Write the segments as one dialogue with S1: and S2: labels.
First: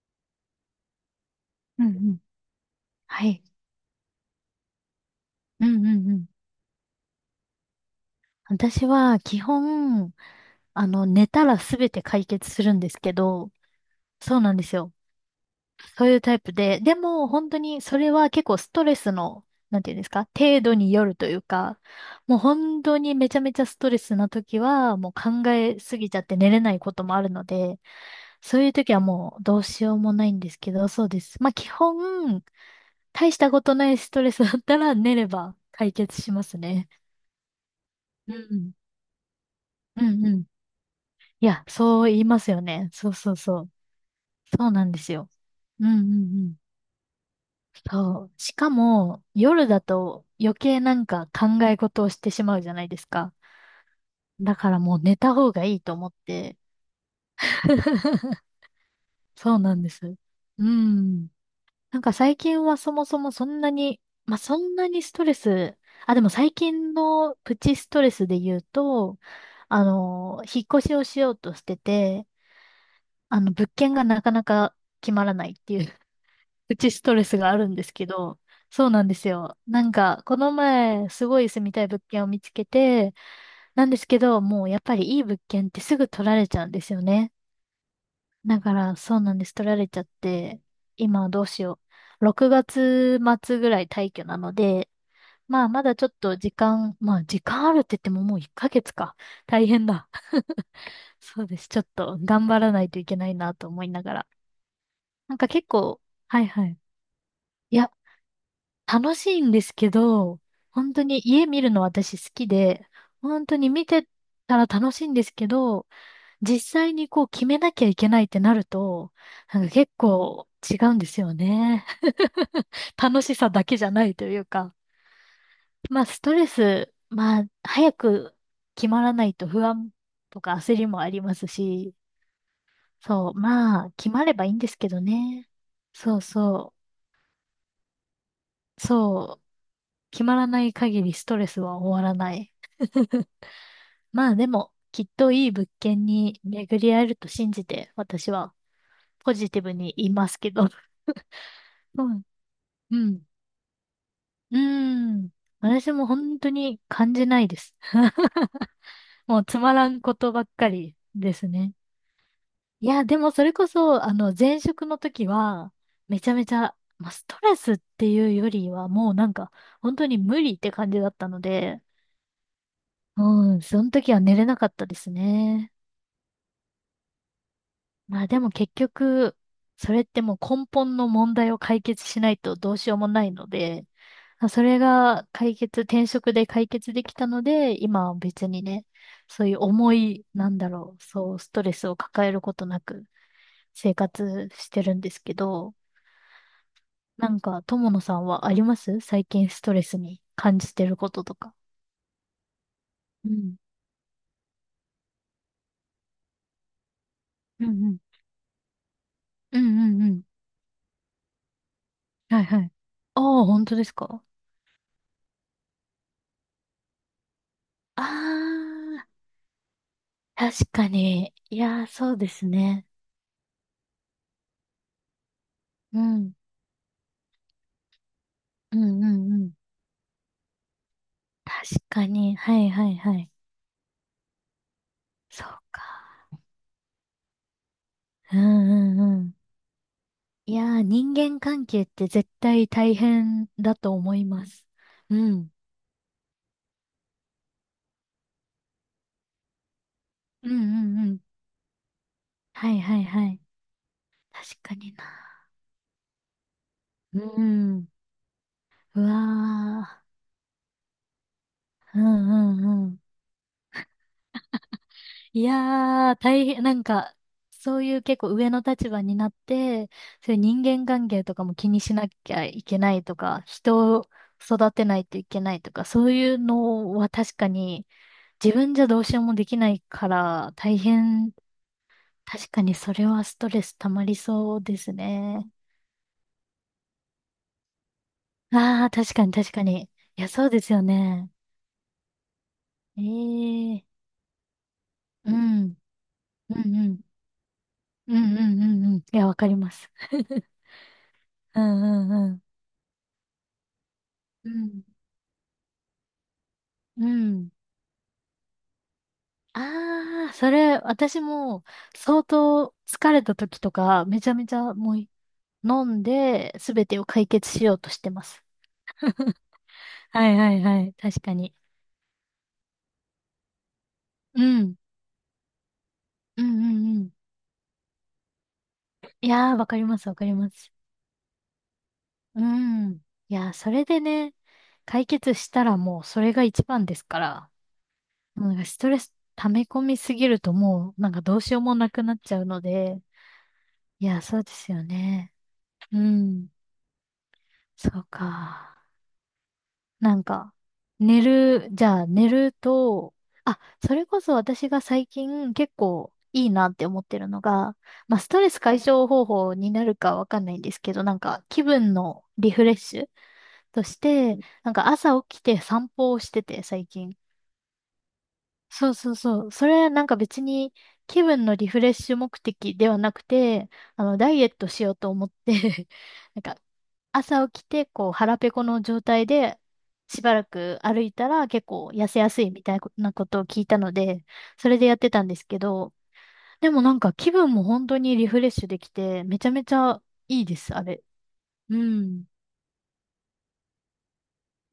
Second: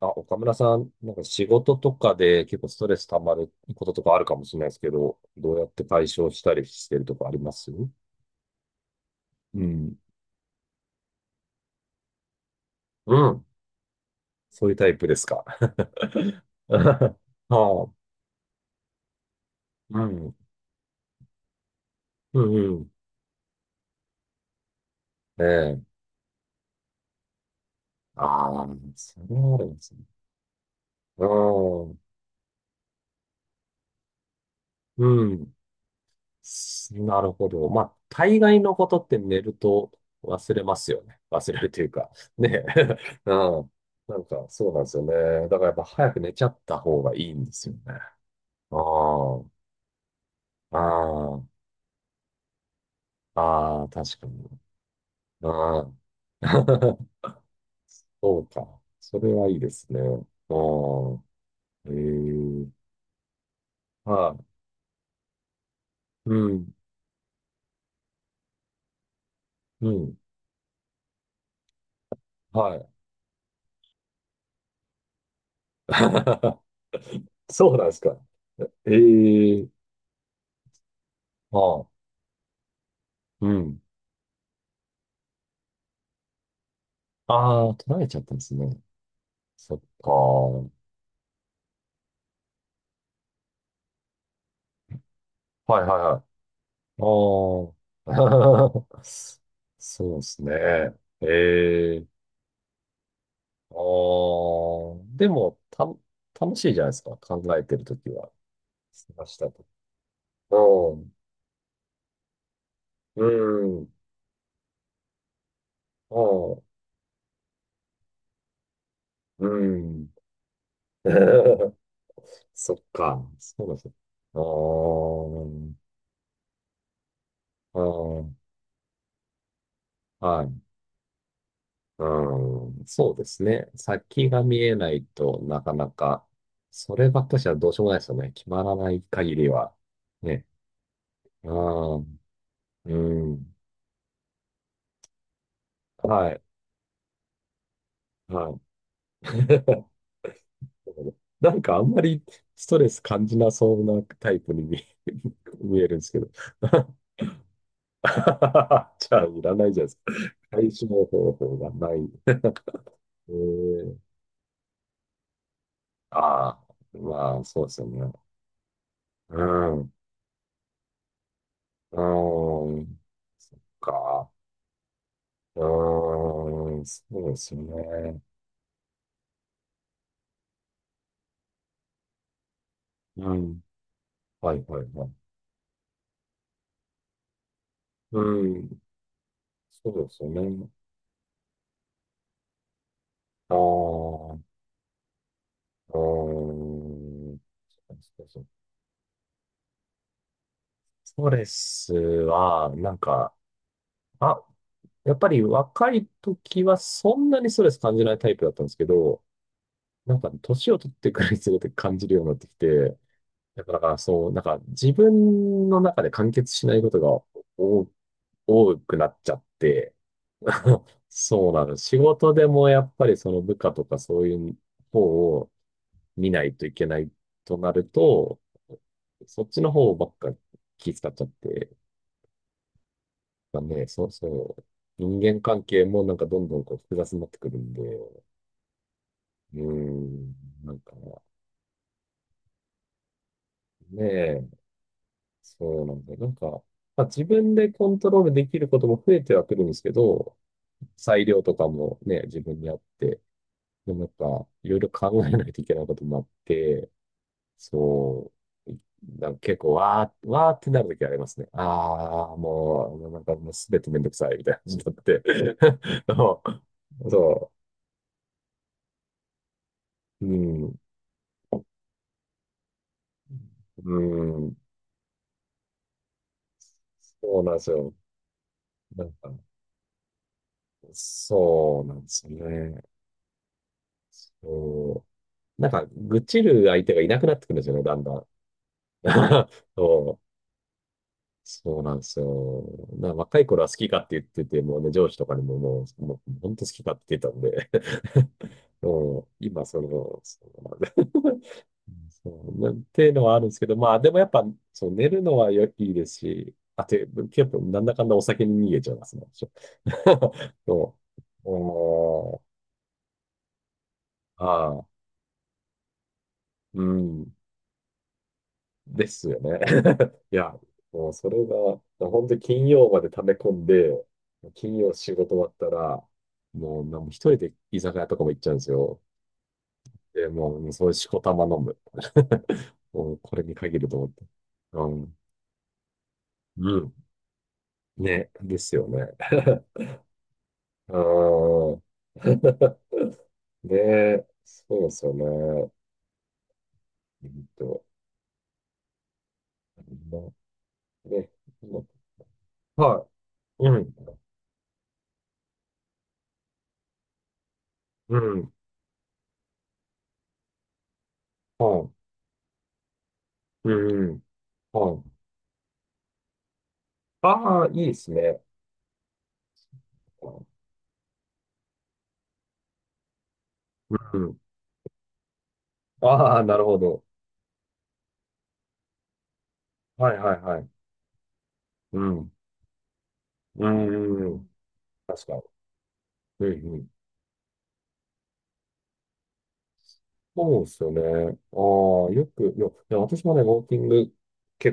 S1: あ、岡村さん、なんか仕事
S2: うんう
S1: とか
S2: ん。
S1: で結構ストレス溜
S2: は
S1: ま
S2: い。
S1: ることとかあるかもしれないですけど、どうや
S2: うん
S1: っ
S2: う
S1: て
S2: ん
S1: 解
S2: うん。
S1: 消したりしてるとかありますう
S2: 私は基
S1: ん。
S2: 本、寝たらすべて解決するんですけ
S1: うん。
S2: ど、そうなんで
S1: そうい
S2: す
S1: うタ
S2: よ。
S1: イプですか。
S2: そういうタイ プで、で
S1: あ
S2: も本当に
S1: あ、
S2: それは結構ストレスの、なんていう
S1: う
S2: んですか、
S1: ん。
S2: 程度によるというか、もう
S1: うんう
S2: 本
S1: ん。
S2: 当にめちゃめちゃストレスな時は、もう
S1: え
S2: 考え
S1: え。
S2: すぎちゃって寝れないこともあるので、そ
S1: あ
S2: う
S1: あ、
S2: いう時は
S1: それ
S2: もう
S1: は
S2: ど
S1: あ
S2: う
S1: るんで
S2: し
S1: す
S2: よう
S1: ね。
S2: もないんですけど、そうで
S1: う
S2: す。まあ基
S1: ん。
S2: 本、大したことないストレスだったら寝
S1: う
S2: れ
S1: ん。
S2: ば解決しますね。
S1: なるほど。まあ、
S2: う
S1: 大概
S2: ん。
S1: のことって寝ると
S2: うんうん。
S1: 忘れますよね。
S2: い
S1: 忘れ
S2: や、
S1: るという
S2: そ
S1: か。
S2: う言いますよ
S1: ね
S2: ね。
S1: え。
S2: そう
S1: う
S2: そうそう。
S1: ん。なんか、
S2: そ
S1: そ
S2: う
S1: うなん
S2: な
S1: で
S2: ん
S1: す
S2: で
S1: よ
S2: す
S1: ね。
S2: よ。
S1: だからやっぱ
S2: うんうん
S1: 早
S2: う
S1: く寝ちゃ
S2: ん。
S1: った方がいいんですよね。
S2: そう。しかも、
S1: あ
S2: 夜だと余
S1: あ、
S2: 計なんか
S1: あ
S2: 考え事をしてしまうじゃないですか。
S1: あ、ああ、確か
S2: だ
S1: に。
S2: からもう寝た方がい
S1: あ
S2: いと思って。
S1: あ、そ うか。それはい
S2: そう
S1: いで
S2: なん
S1: す
S2: で
S1: ね。あ
S2: す。う
S1: あ、
S2: ん。
S1: え
S2: なんか最近
S1: え、
S2: はそもそもそんなに、ま
S1: は
S2: あ、
S1: い。
S2: そんなにストレス、あ、でも
S1: う
S2: 最
S1: ん、
S2: 近のプチストレスで言うと、
S1: うん、
S2: 引っ越しをしようとしてて、
S1: はい。
S2: 物件がなかなか決まらないっていう うちストレスがある
S1: そ
S2: ん
S1: う
S2: で
S1: なんで
S2: す
S1: す
S2: け
S1: か。
S2: ど、そう
S1: え
S2: なんですよ。
S1: え、
S2: なんか、この前、すごい
S1: あ
S2: 住みたい
S1: あ、
S2: 物件を見つけて、
S1: うん。
S2: なんですけど、もうやっぱりいい物件ってすぐ取られちゃうんですよね。
S1: ああ、取られちゃったんです
S2: だ
S1: ね。
S2: から、そうなんです。取
S1: そ
S2: ら
S1: っ
S2: れちゃっ
S1: か。
S2: て、
S1: は
S2: 今どうしよう。6月末ぐらい退去なので、まあ、
S1: いは
S2: ま
S1: い
S2: だちょっ
S1: はい。
S2: と時間、
S1: あ
S2: まあ、時間あるって言ってももう1ヶ月
S1: あ。
S2: か。大変だ。
S1: そうですね。
S2: そうです。ちょっ
S1: ええ。
S2: と頑張らないといけないなと
S1: あ
S2: 思いながら。
S1: あ。で
S2: なんか
S1: も、
S2: 結構、はい
S1: 楽
S2: は
S1: しい
S2: い。
S1: じゃないですか。考えて
S2: い
S1: る
S2: や、
S1: ときは。
S2: 楽
S1: 探
S2: し
S1: し
S2: い
S1: た
S2: んで
S1: と。
S2: すけど、本当に家見るの私好きで、
S1: う
S2: 本当に
S1: ん。う
S2: 見
S1: ん。
S2: てたら楽しいんですけど、
S1: う
S2: 実
S1: ん。
S2: 際にこう決めなきゃいけないってなると、なん
S1: う
S2: か結
S1: ん。
S2: 構違うんですよ ね。
S1: そっ
S2: 楽
S1: か。
S2: しさだ
S1: そう
S2: け
S1: で
S2: じ
S1: す。
S2: ゃないとい
S1: あ
S2: うか。
S1: あ。
S2: まあストレス、まあ
S1: あ
S2: 早く
S1: あ。
S2: 決まらないと不安と
S1: は
S2: か
S1: い。
S2: 焦りもありますし、
S1: うん、そうで
S2: そう、
S1: すね。
S2: まあ決ま
S1: 先
S2: れ
S1: が
S2: ばいいん
S1: 見
S2: で
S1: え
S2: すけ
S1: な
S2: ど
S1: いと
S2: ね。
S1: なかな
S2: そう
S1: か、
S2: そ
S1: そればっかしはどうしようもないですよね。決まら
S2: う、
S1: ない限
S2: そう、
S1: りは。
S2: 決ま
S1: ね。
S2: らない限りストレ
S1: あ
S2: スは終
S1: あ、
S2: わらない。
S1: うん。
S2: まあでも、きっといい物件
S1: は
S2: に
S1: い。
S2: 巡り合えると信じて、私は
S1: はい。
S2: ポジティブ に言いますけど。
S1: なんかあんま
S2: う
S1: り
S2: ん。
S1: ストレ
S2: う
S1: ス
S2: ん。
S1: 感じなそうなタイプ
S2: う
S1: に見え、
S2: ん。
S1: 見え
S2: 私
S1: るんで
S2: も
S1: すけど。じ
S2: 本当に感じないです。
S1: ゃあ、
S2: も
S1: い
S2: う
S1: ら
S2: つ
S1: ない
S2: ま
S1: じゃ
S2: ら
S1: ないです
S2: ん
S1: か。
S2: ことばっか
S1: 解
S2: り
S1: 消方
S2: です
S1: 法が
S2: ね。
S1: ない。
S2: いや、でも
S1: え
S2: それこ
S1: ー、
S2: そ、前職の時は、めちゃめ
S1: あ
S2: ちゃ、
S1: あ、
S2: まあ、ス
S1: ま
S2: ト
S1: あ、
S2: レ
S1: そうで
S2: スっ
S1: すよ
S2: て
S1: ね。
S2: いうよりは、もうなん
S1: う
S2: か、
S1: ん。う
S2: 本当に無理って感じだったので、
S1: ん。そ
S2: う
S1: っ
S2: ん、その時は
S1: か。
S2: 寝れなかったです
S1: あ
S2: ね。
S1: あ、そうですね。
S2: まあでも結局、それってもう根本の問題を解決しないとどうしようもない
S1: う
S2: の
S1: ん。
S2: で、まあ
S1: は
S2: そ
S1: い
S2: れ
S1: はいはい。
S2: が解決、転職で解決できたので、今は
S1: う
S2: 別に
S1: ん。
S2: ね、そういう
S1: そ
S2: 重
S1: うです
S2: い、
S1: よ
S2: なん
S1: ね。
S2: だろう、そう、ストレスを抱えることなく
S1: ああ、
S2: 生
S1: うん。
S2: 活してるんですけど、なんか、友
S1: そう
S2: 野さ
S1: そ
S2: ん
S1: うそう。
S2: はあります最近ストレスに感じてるこ
S1: ス
S2: と
S1: ト
S2: と
S1: レ
S2: か。
S1: スは、なん
S2: う
S1: か、
S2: ん。
S1: あ、やっぱり若い時はそんなにスト
S2: う
S1: レス
S2: んう
S1: 感
S2: ん。
S1: じないタイプだったんですけど、
S2: うんうんう
S1: なん
S2: ん。
S1: か年を取ってくるにつれて感じるようになっ
S2: はい
S1: てき
S2: はい。
S1: て、
S2: ああ、
S1: だ
S2: 本
S1: か
S2: 当です
S1: ら
S2: か
S1: そう、なんか自分の中で完結しないことが多
S2: あ
S1: 多くな
S2: あー、
S1: っちゃって、
S2: 確 かに。
S1: そう
S2: い
S1: なの。
S2: やー、
S1: 仕
S2: そうで
S1: 事で
S2: す
S1: もや
S2: ね。
S1: っぱりその部下とかそういう方を
S2: う
S1: 見
S2: ん。
S1: ないといけないとなると、
S2: うんうんう
S1: そっ
S2: ん。
S1: ちの方ばっか気遣っちゃって、
S2: 確かに。はいはいはい。
S1: まあね、そうそう。人間
S2: そう
S1: 関
S2: か。
S1: 係もなんかどんどんこう複雑になってくるんで、う
S2: うんうんうん。
S1: ーん、
S2: いや
S1: なん
S2: ー、
S1: か
S2: 人間関係って絶対大変だと
S1: ね
S2: 思いま
S1: え、
S2: す。うん。
S1: そうなんだよ。なんか、まあ、自分でコントロールできることも増えてはくるんですけど、
S2: うんうんうん。
S1: 裁量とかもね、自分に
S2: は
S1: あっ
S2: いはい
S1: て、
S2: はい。
S1: でもやっぱ
S2: 確
S1: い
S2: か
S1: ろいろ
S2: にな。
S1: 考えないといけないこともあって、
S2: うん。
S1: そう。
S2: う
S1: なんか結構、
S2: わ
S1: わー、わーってなるときありますね。
S2: ー。う
S1: ああ、
S2: んうんう
S1: も
S2: ん。
S1: う、なんかもうすべてめんどくさいみたいな感じになって。
S2: い やー、
S1: そ
S2: 大変、なん
S1: う
S2: か、
S1: そ
S2: そういう結構上の立場になって、
S1: う。う
S2: そういう人
S1: ん。
S2: 間関係とかも気にしなきゃいけないとか、
S1: う
S2: 人を
S1: ん。
S2: 育てないといけないとか、そういうのは確
S1: そう
S2: か
S1: なんです
S2: に
S1: よ。
S2: 自分じゃど
S1: な
S2: う
S1: ん
S2: しよう
S1: か、
S2: もできないから大変、
S1: そうなんですよ
S2: 確かに
S1: ね。
S2: それはストレス溜まりそうです
S1: そ
S2: ね。
S1: う。なんか、愚痴る相手がいなくなってくるんですよね、だんだん。
S2: ああ、確かに 確かに。
S1: そ
S2: い
S1: う。
S2: や、そうですよね。
S1: そうなんですよ。
S2: え
S1: 若い頃は好
S2: えー、
S1: きかって言ってて、もうね、上司と
S2: う
S1: かにも
S2: ん、
S1: もう、もう
S2: う
S1: 本当好
S2: ん
S1: き
S2: う
S1: かっ
S2: ん、
S1: て言ってたんで。
S2: うんうんう んうん。い
S1: う
S2: や、
S1: ん
S2: わかり
S1: 今、
S2: ま
S1: そ
S2: す。
S1: の、そ うなんだ。
S2: うん うんう
S1: そ
S2: ん。
S1: うなっていうのはあるんですけど、まあ、でもやっぱ、
S2: うん
S1: そう、寝るのはいいですし、あと、
S2: うん。
S1: 結構、なんだかんだお酒に逃げちゃいますね。
S2: あ
S1: ょ
S2: あ、そ れ、
S1: そ
S2: 私
S1: う
S2: も相
S1: おー、
S2: 当疲れた時とか、めちゃめ
S1: あ
S2: ちゃ
S1: あ、
S2: もう飲んで、す
S1: う
S2: べてを解
S1: ん、
S2: 決しようとしてます。
S1: です よね。
S2: は
S1: い
S2: い
S1: や、
S2: はいはい、
S1: もう
S2: 確
S1: そ
S2: か
S1: れ
S2: に。
S1: が、本当に金曜まで溜め込んで、
S2: う
S1: 金
S2: ん。
S1: 曜仕事終わったら、
S2: うんう
S1: もう、な
S2: んう
S1: んも
S2: ん。
S1: 一人で居酒屋とかも行っちゃうんですよ。
S2: いやー、わかりますわか
S1: で、
S2: りま
S1: もう、もう
S2: す。
S1: そういうしこたま飲む。
S2: う ん。
S1: もう、
S2: い
S1: これ
S2: やー、
S1: に
S2: そ
S1: 限
S2: れ
S1: ると
S2: で
S1: 思って。
S2: ね、
S1: う
S2: 解
S1: ん。
S2: 決したらもうそれが一
S1: う
S2: 番
S1: ん。
S2: ですから、
S1: ね、
S2: もうなん
S1: で
S2: か
S1: す
S2: ス
S1: よ
S2: トレ
S1: ね。
S2: ス溜め込 みすぎるともうなんかどうしよう
S1: う
S2: も
S1: ん。
S2: なくなっちゃうので、いやー、
S1: で、
S2: そうです
S1: そう
S2: よ
S1: ですよ
S2: ね。
S1: ね。
S2: うん。
S1: うんと、
S2: そうか。な
S1: ま
S2: んか、寝
S1: ね、
S2: る、
S1: ま
S2: じゃあ寝る
S1: は
S2: と、あ、
S1: い。うん。
S2: それこそ私が最近結構いいなって思ってるのが、
S1: う
S2: まあストレ
S1: ん。
S2: ス解消方法になるかわかんないんですけど、なんか気
S1: は
S2: 分のリフレッシュ
S1: い。
S2: とし
S1: うん。
S2: て、なんか
S1: はい。
S2: 朝起きて散歩をしてて最近。
S1: ああ、いいですね。
S2: そうそうそう。それなんか別に気分のリフレッシュ目的ではなくて、
S1: う
S2: ダ
S1: ん。
S2: イエットしようと思って
S1: あ
S2: な
S1: あ、
S2: ん
S1: な
S2: か
S1: るほど。
S2: 朝起きて、こう、腹ペコの状態で、
S1: はい
S2: しば
S1: はい
S2: ら
S1: はい。
S2: く歩いたら結構
S1: う
S2: 痩せ
S1: ん。
S2: やすいみたいなことを聞いたので、
S1: うん。
S2: それでやってた
S1: 確
S2: ん
S1: か
S2: ですけど、
S1: に。
S2: で
S1: う
S2: も
S1: ん。
S2: なんか気分も本当にリフレッシュできて、めちゃめちゃいいで
S1: そうで
S2: す、あ
S1: すよね。
S2: れ。う
S1: ああ、
S2: ん。
S1: よく、よ、いや私もね、ウォーキング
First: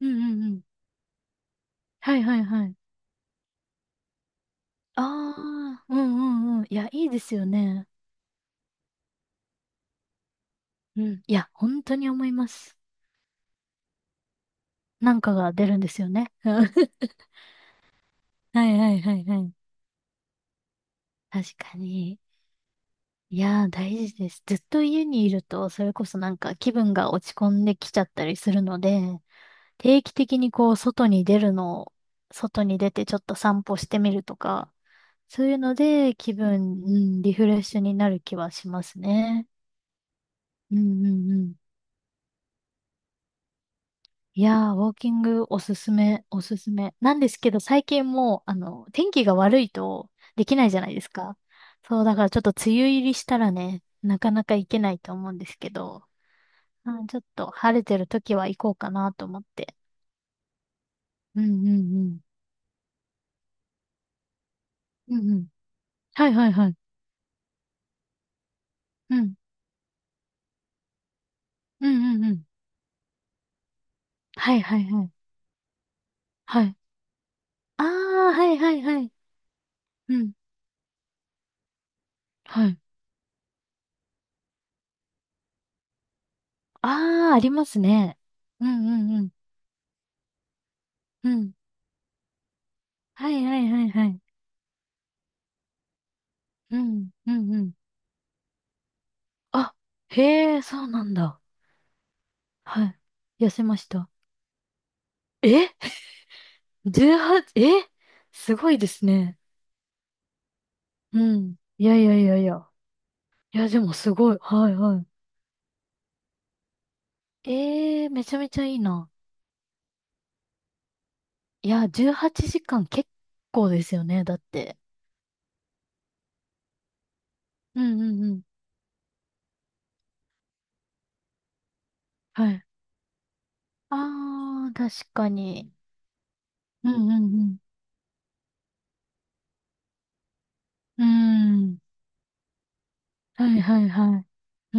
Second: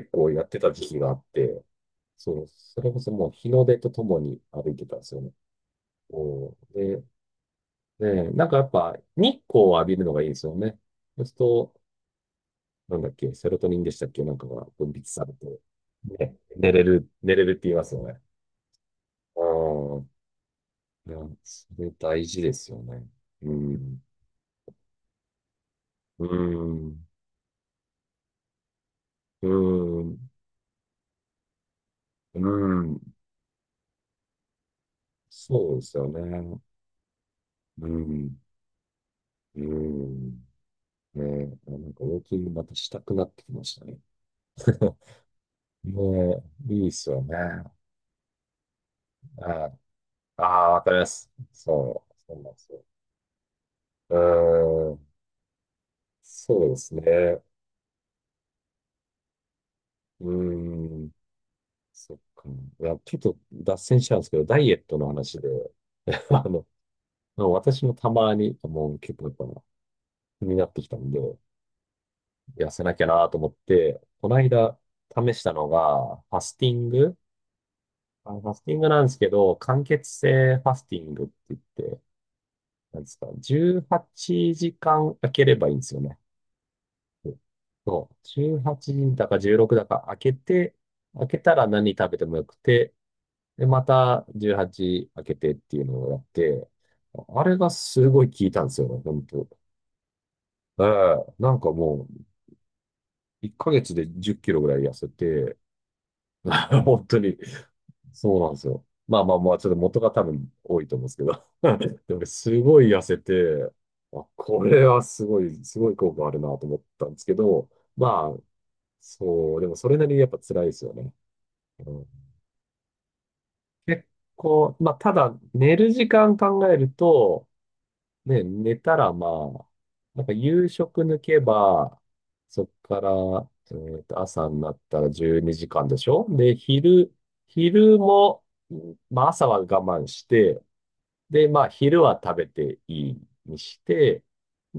S2: うん
S1: 構
S2: う
S1: や
S2: ん
S1: っ
S2: う
S1: て
S2: ん。
S1: た時期があって、
S2: はいは
S1: そ
S2: い
S1: う、
S2: はい。
S1: それこそもう日の出とともに歩いてたんで
S2: あ
S1: すよね。
S2: あ、うん
S1: お
S2: うんうん。いや、
S1: で、
S2: いいですよね。
S1: ね、なんかやっぱ日光を浴びるのがいいですよね。
S2: う
S1: そ
S2: ん。
S1: うす
S2: い
S1: る
S2: や、
S1: と、
S2: 本当に思います。
S1: なんだっけ、セロトニンでしたっけ、なんかが分泌
S2: なん
S1: され
S2: かが
S1: て、
S2: 出るんですよね。
S1: ね、寝れるって言いますよね。
S2: はいはいはいは
S1: あ
S2: い。
S1: あ、いや、
S2: 確
S1: そ
S2: か
S1: れ
S2: に。
S1: 大事ですよね。
S2: い
S1: う
S2: やー、
S1: ん、
S2: 大事です。ずっと家にいると、それこそ
S1: う
S2: なんか気分
S1: ん、
S2: が落ち込んできちゃったりするので、
S1: う
S2: 定期
S1: ん、
S2: 的にこう、外に出るのを、
S1: う
S2: 外に出てち
S1: ん、
S2: ょっと散歩してみるとか、そういう
S1: そ
S2: の
S1: うですよ
S2: で気
S1: ね。
S2: 分、うん、リフレッシュ
S1: う
S2: になる気
S1: ん。
S2: はしますね。
S1: うん。
S2: うんう
S1: ね
S2: んうん。
S1: え、なんかウォーキングまたしたくなってきましたね。
S2: いやー、ウォー キングおすす
S1: ね
S2: め、おすす
S1: え、いいで
S2: め。
S1: す
S2: なん
S1: よ
S2: で
S1: ね。
S2: すけど、最近もう、天気が悪
S1: あ
S2: いとできな
S1: あ、
S2: いじゃ
S1: わ
S2: な
S1: か
S2: い
S1: り
S2: で
S1: ま
S2: す
S1: す。
S2: か。そ
S1: そ
S2: う、
S1: う、
S2: だから
S1: そ
S2: ちょ
S1: う
S2: っと
S1: なんで
S2: 梅
S1: すよ。
S2: 雨入りしたらね、
S1: う
S2: なかなか行けな
S1: ー
S2: い
S1: ん、
S2: と思うんですけど、
S1: そうです
S2: うちょっ
S1: ね。
S2: と晴れてる時は行こうかなと思って。
S1: うーん、
S2: うんうんう
S1: そっ
S2: ん。
S1: か。いや、ちょっと脱線しちゃうんですけど、ダイエットの
S2: うんう
S1: 話
S2: ん。
S1: で、
S2: は い
S1: あ
S2: はい
S1: の、
S2: はい。
S1: 私もたまに、もう結
S2: う
S1: 構や
S2: ん。
S1: っぱ気になってきたんで、
S2: うんうんうん。
S1: 痩せなきゃなと思って、この
S2: はい
S1: 間
S2: はいはい。
S1: 試したのが、ファス
S2: は
S1: ティ
S2: い。
S1: ング、
S2: ああ、
S1: あの
S2: は
S1: ファ
S2: い
S1: ステ
S2: は
S1: ィン
S2: い
S1: グ
S2: は
S1: なんで
S2: い。
S1: すけど、間欠
S2: うん。
S1: 性ファスティングって言って、
S2: はい。
S1: なんですか、18時間空ければいいんですよね。
S2: ああ、あります
S1: そう。
S2: ね。
S1: 18
S2: うんう
S1: 時
S2: んう
S1: だ
S2: ん。
S1: か16だか開けて、開
S2: う
S1: け
S2: ん。
S1: たら何食べてもよくて、
S2: はいは
S1: で、
S2: いは
S1: ま
S2: いはい。
S1: た18開けてっていうのをやって、
S2: うん。う
S1: あ
S2: ん
S1: れ
S2: う
S1: が
S2: ん。
S1: すごい効いたんですよね、本当。
S2: あ、へえ、
S1: え
S2: そうなん
S1: え、
S2: だ。
S1: なんかもう、
S2: はい。痩
S1: 1
S2: せま
S1: ヶ
S2: し
S1: 月で
S2: た。
S1: 10キロぐらい痩せて、
S2: え
S1: 本当に、
S2: ?18、え
S1: そうなん
S2: す
S1: です
S2: ごい
S1: よ。
S2: です
S1: まあまあ
S2: ね。
S1: まあ、ちょっと元が多分多いと思うんですけ
S2: う
S1: ど。
S2: ん。いやい
S1: で、
S2: やい
S1: 俺
S2: やい
S1: す
S2: や。
S1: ごい痩せ
S2: いや、
S1: て、
S2: でもす
S1: あ、
S2: ごい。
S1: こ
S2: はい
S1: れ
S2: は
S1: は
S2: い。
S1: すごい効果あるなと思ったんですけど、
S2: ええ、め
S1: ま
S2: ちゃ
S1: あ、
S2: めちゃいいな。
S1: そう、でもそれなりにやっぱ辛いですよね。
S2: いや、
S1: うん、
S2: 18時間結構ですよ
S1: 結
S2: ね、だっ
S1: 構、
S2: て。
S1: まあ、ただ、寝る時間考えると、
S2: うんうんうん。
S1: ね、寝たらまあ、なんか夕食抜けば、
S2: は
S1: そ
S2: い。
S1: っから、朝に
S2: あ
S1: な
S2: あ、
S1: ったら
S2: 確か
S1: 12時
S2: に。
S1: 間でしょで、
S2: うんうん
S1: 昼も、まあ朝は我慢して、
S2: う
S1: で、ま
S2: ん。うー
S1: あ、
S2: ん。
S1: 昼は食べていい
S2: は
S1: に
S2: い
S1: し
S2: はいは
S1: て、
S2: い。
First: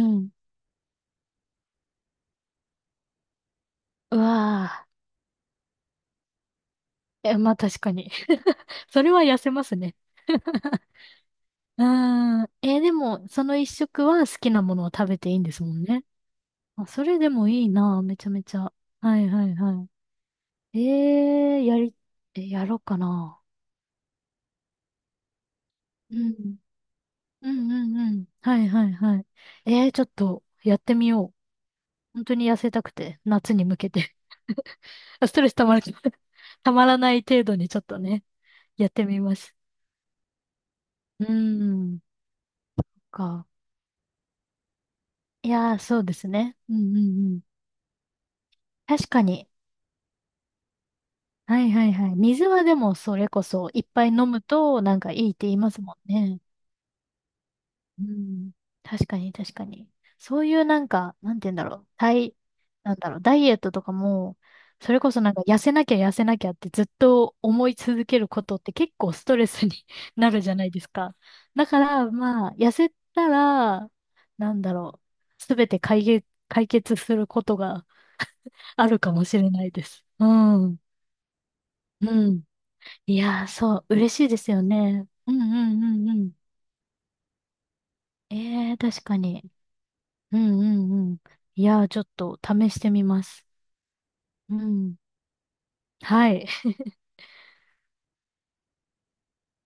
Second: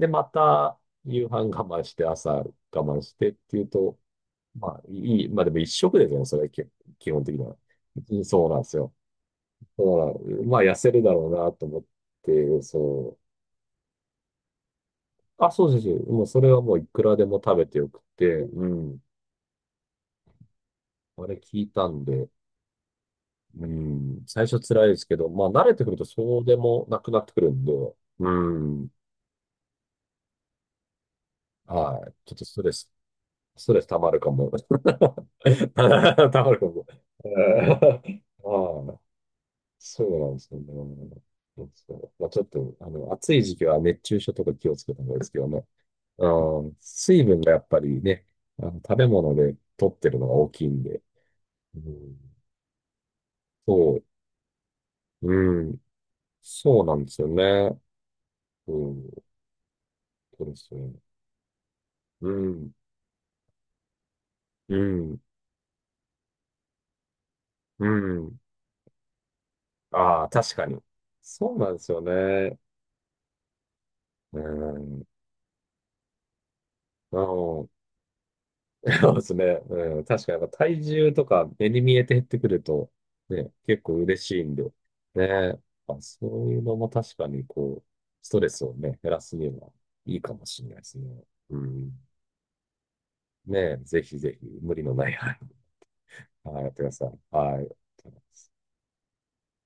S2: う
S1: ま
S2: ん。
S1: た夕飯我慢して、朝我慢してっていうと、
S2: う
S1: まあ、
S2: わ
S1: いい、まあでも一食ですよね、それ、基本
S2: ー。
S1: 的
S2: え、
S1: に
S2: まあ
S1: は。
S2: 確かに。
S1: うんそうなんで すよ。
S2: それは痩せま
S1: だ
S2: す
S1: か
S2: ね。
S1: ら、まあ、痩 せるだろうなと思っ
S2: うーん。
S1: て、
S2: えーで
S1: そ
S2: も、その一食は好きなものを食べていいん
S1: う。あ、
S2: です
S1: そう
S2: も
S1: そう
S2: ん
S1: そ
S2: ね。
S1: う。もう、それはもうい
S2: あ、
S1: く
S2: そ
S1: ら
S2: れ
S1: で
S2: で
S1: も
S2: も
S1: 食
S2: い
S1: べ
S2: い
S1: てよく
S2: な、め
S1: て、
S2: ちゃめち
S1: う
S2: ゃ。
S1: ん。
S2: はいはいはい。
S1: あれ聞
S2: えー、
S1: い
S2: や
S1: た
S2: り、
S1: んで、
S2: えやろうかな。
S1: うん。最初辛いですけど、まあ、慣れてくると
S2: う
S1: そうで
S2: ん。
S1: もなくなってく
S2: う
S1: るん
S2: ん
S1: で、
S2: うんうん。
S1: う
S2: はいは
S1: ん。
S2: いはい。えー、ちょっとやってみよう。
S1: はい。
S2: 本
S1: ちょ
S2: 当
S1: っと
S2: に痩せたくて、夏
S1: ス
S2: に
S1: ト
S2: 向
S1: レス
S2: け
S1: 溜ま
S2: て。
S1: るかも。
S2: ストレスたまらない、
S1: 溜まる か
S2: た
S1: も。
S2: まらない
S1: え
S2: 程度にちょっとね、やっ
S1: ああ、
S2: てみます。
S1: そうなんですよね。
S2: うー
S1: そ
S2: ん、
S1: う。まあ、ちょっと、あの、暑い
S2: か。
S1: 時期は熱中症とか気をつけた方がいいですけど
S2: い
S1: ね。
S2: やー、そうで
S1: う
S2: すね。う
S1: ん、
S2: んう
S1: 水
S2: んう
S1: 分
S2: ん。
S1: がやっぱりね、あの、食べ
S2: 確か
S1: 物
S2: に。
S1: で取ってるのが大きいんで。
S2: はい
S1: う
S2: はいはい。
S1: ん、
S2: 水はでもそれこそいっ
S1: そう、
S2: ぱい飲むとなんかいいって言い
S1: う
S2: ま
S1: ん、
S2: すもんね。
S1: そうなんですよね。
S2: うん。
S1: う
S2: 確
S1: ん、
S2: かに、確かに。そ
S1: そ
S2: う
S1: う
S2: い
S1: で
S2: う
S1: す
S2: な
S1: よ
S2: ん
S1: ね。
S2: か、なんて言うんだろう。
S1: う
S2: 体、
S1: ん、
S2: なんだろう。ダイエットとかも、
S1: う
S2: それこ
S1: ん、
S2: そなんか痩せなきゃ痩せなきゃってずっと思い
S1: う
S2: 続ける
S1: ん。
S2: ことって結構ストレスに
S1: ああ、
S2: なるじ
S1: 確
S2: ゃな
S1: か
S2: いで
S1: に。
S2: すか。
S1: そう
S2: だ
S1: なんで
S2: か
S1: すよ
S2: ら、まあ、
S1: ね。
S2: 痩せたら、
S1: う
S2: なんだろ
S1: ん、
S2: う。すべて解決す
S1: う
S2: ること
S1: ん
S2: があるか
S1: そうで
S2: も
S1: す
S2: し
S1: ね。
S2: れないで
S1: うん。
S2: す。う
S1: 確かにやっぱ
S2: ん。
S1: 体重とか目に見えて減っ
S2: う
S1: て
S2: ん。
S1: くると、
S2: いやー、
S1: ね、
S2: そ
S1: 結
S2: う、
S1: 構
S2: 嬉し
S1: 嬉
S2: いで
S1: しい
S2: す
S1: ん
S2: よ
S1: で。
S2: ね。うんう
S1: ね。
S2: んう
S1: あ、
S2: んう
S1: そ
S2: ん。
S1: ういうのも確かにこう、ス
S2: え
S1: トレス
S2: え
S1: を
S2: ー、
S1: ね、
S2: 確
S1: 減
S2: か
S1: らすに
S2: に。
S1: はいいか
S2: う
S1: も
S2: ん
S1: し
S2: う
S1: れないで
S2: ん
S1: す
S2: うん。
S1: ね。う
S2: いやー、ちょ
S1: ん。
S2: っと試してみます。
S1: ね、ぜひぜひ
S2: う
S1: 無理の
S2: ん。
S1: ない範
S2: はい。
S1: 囲、はい、やってください。はい。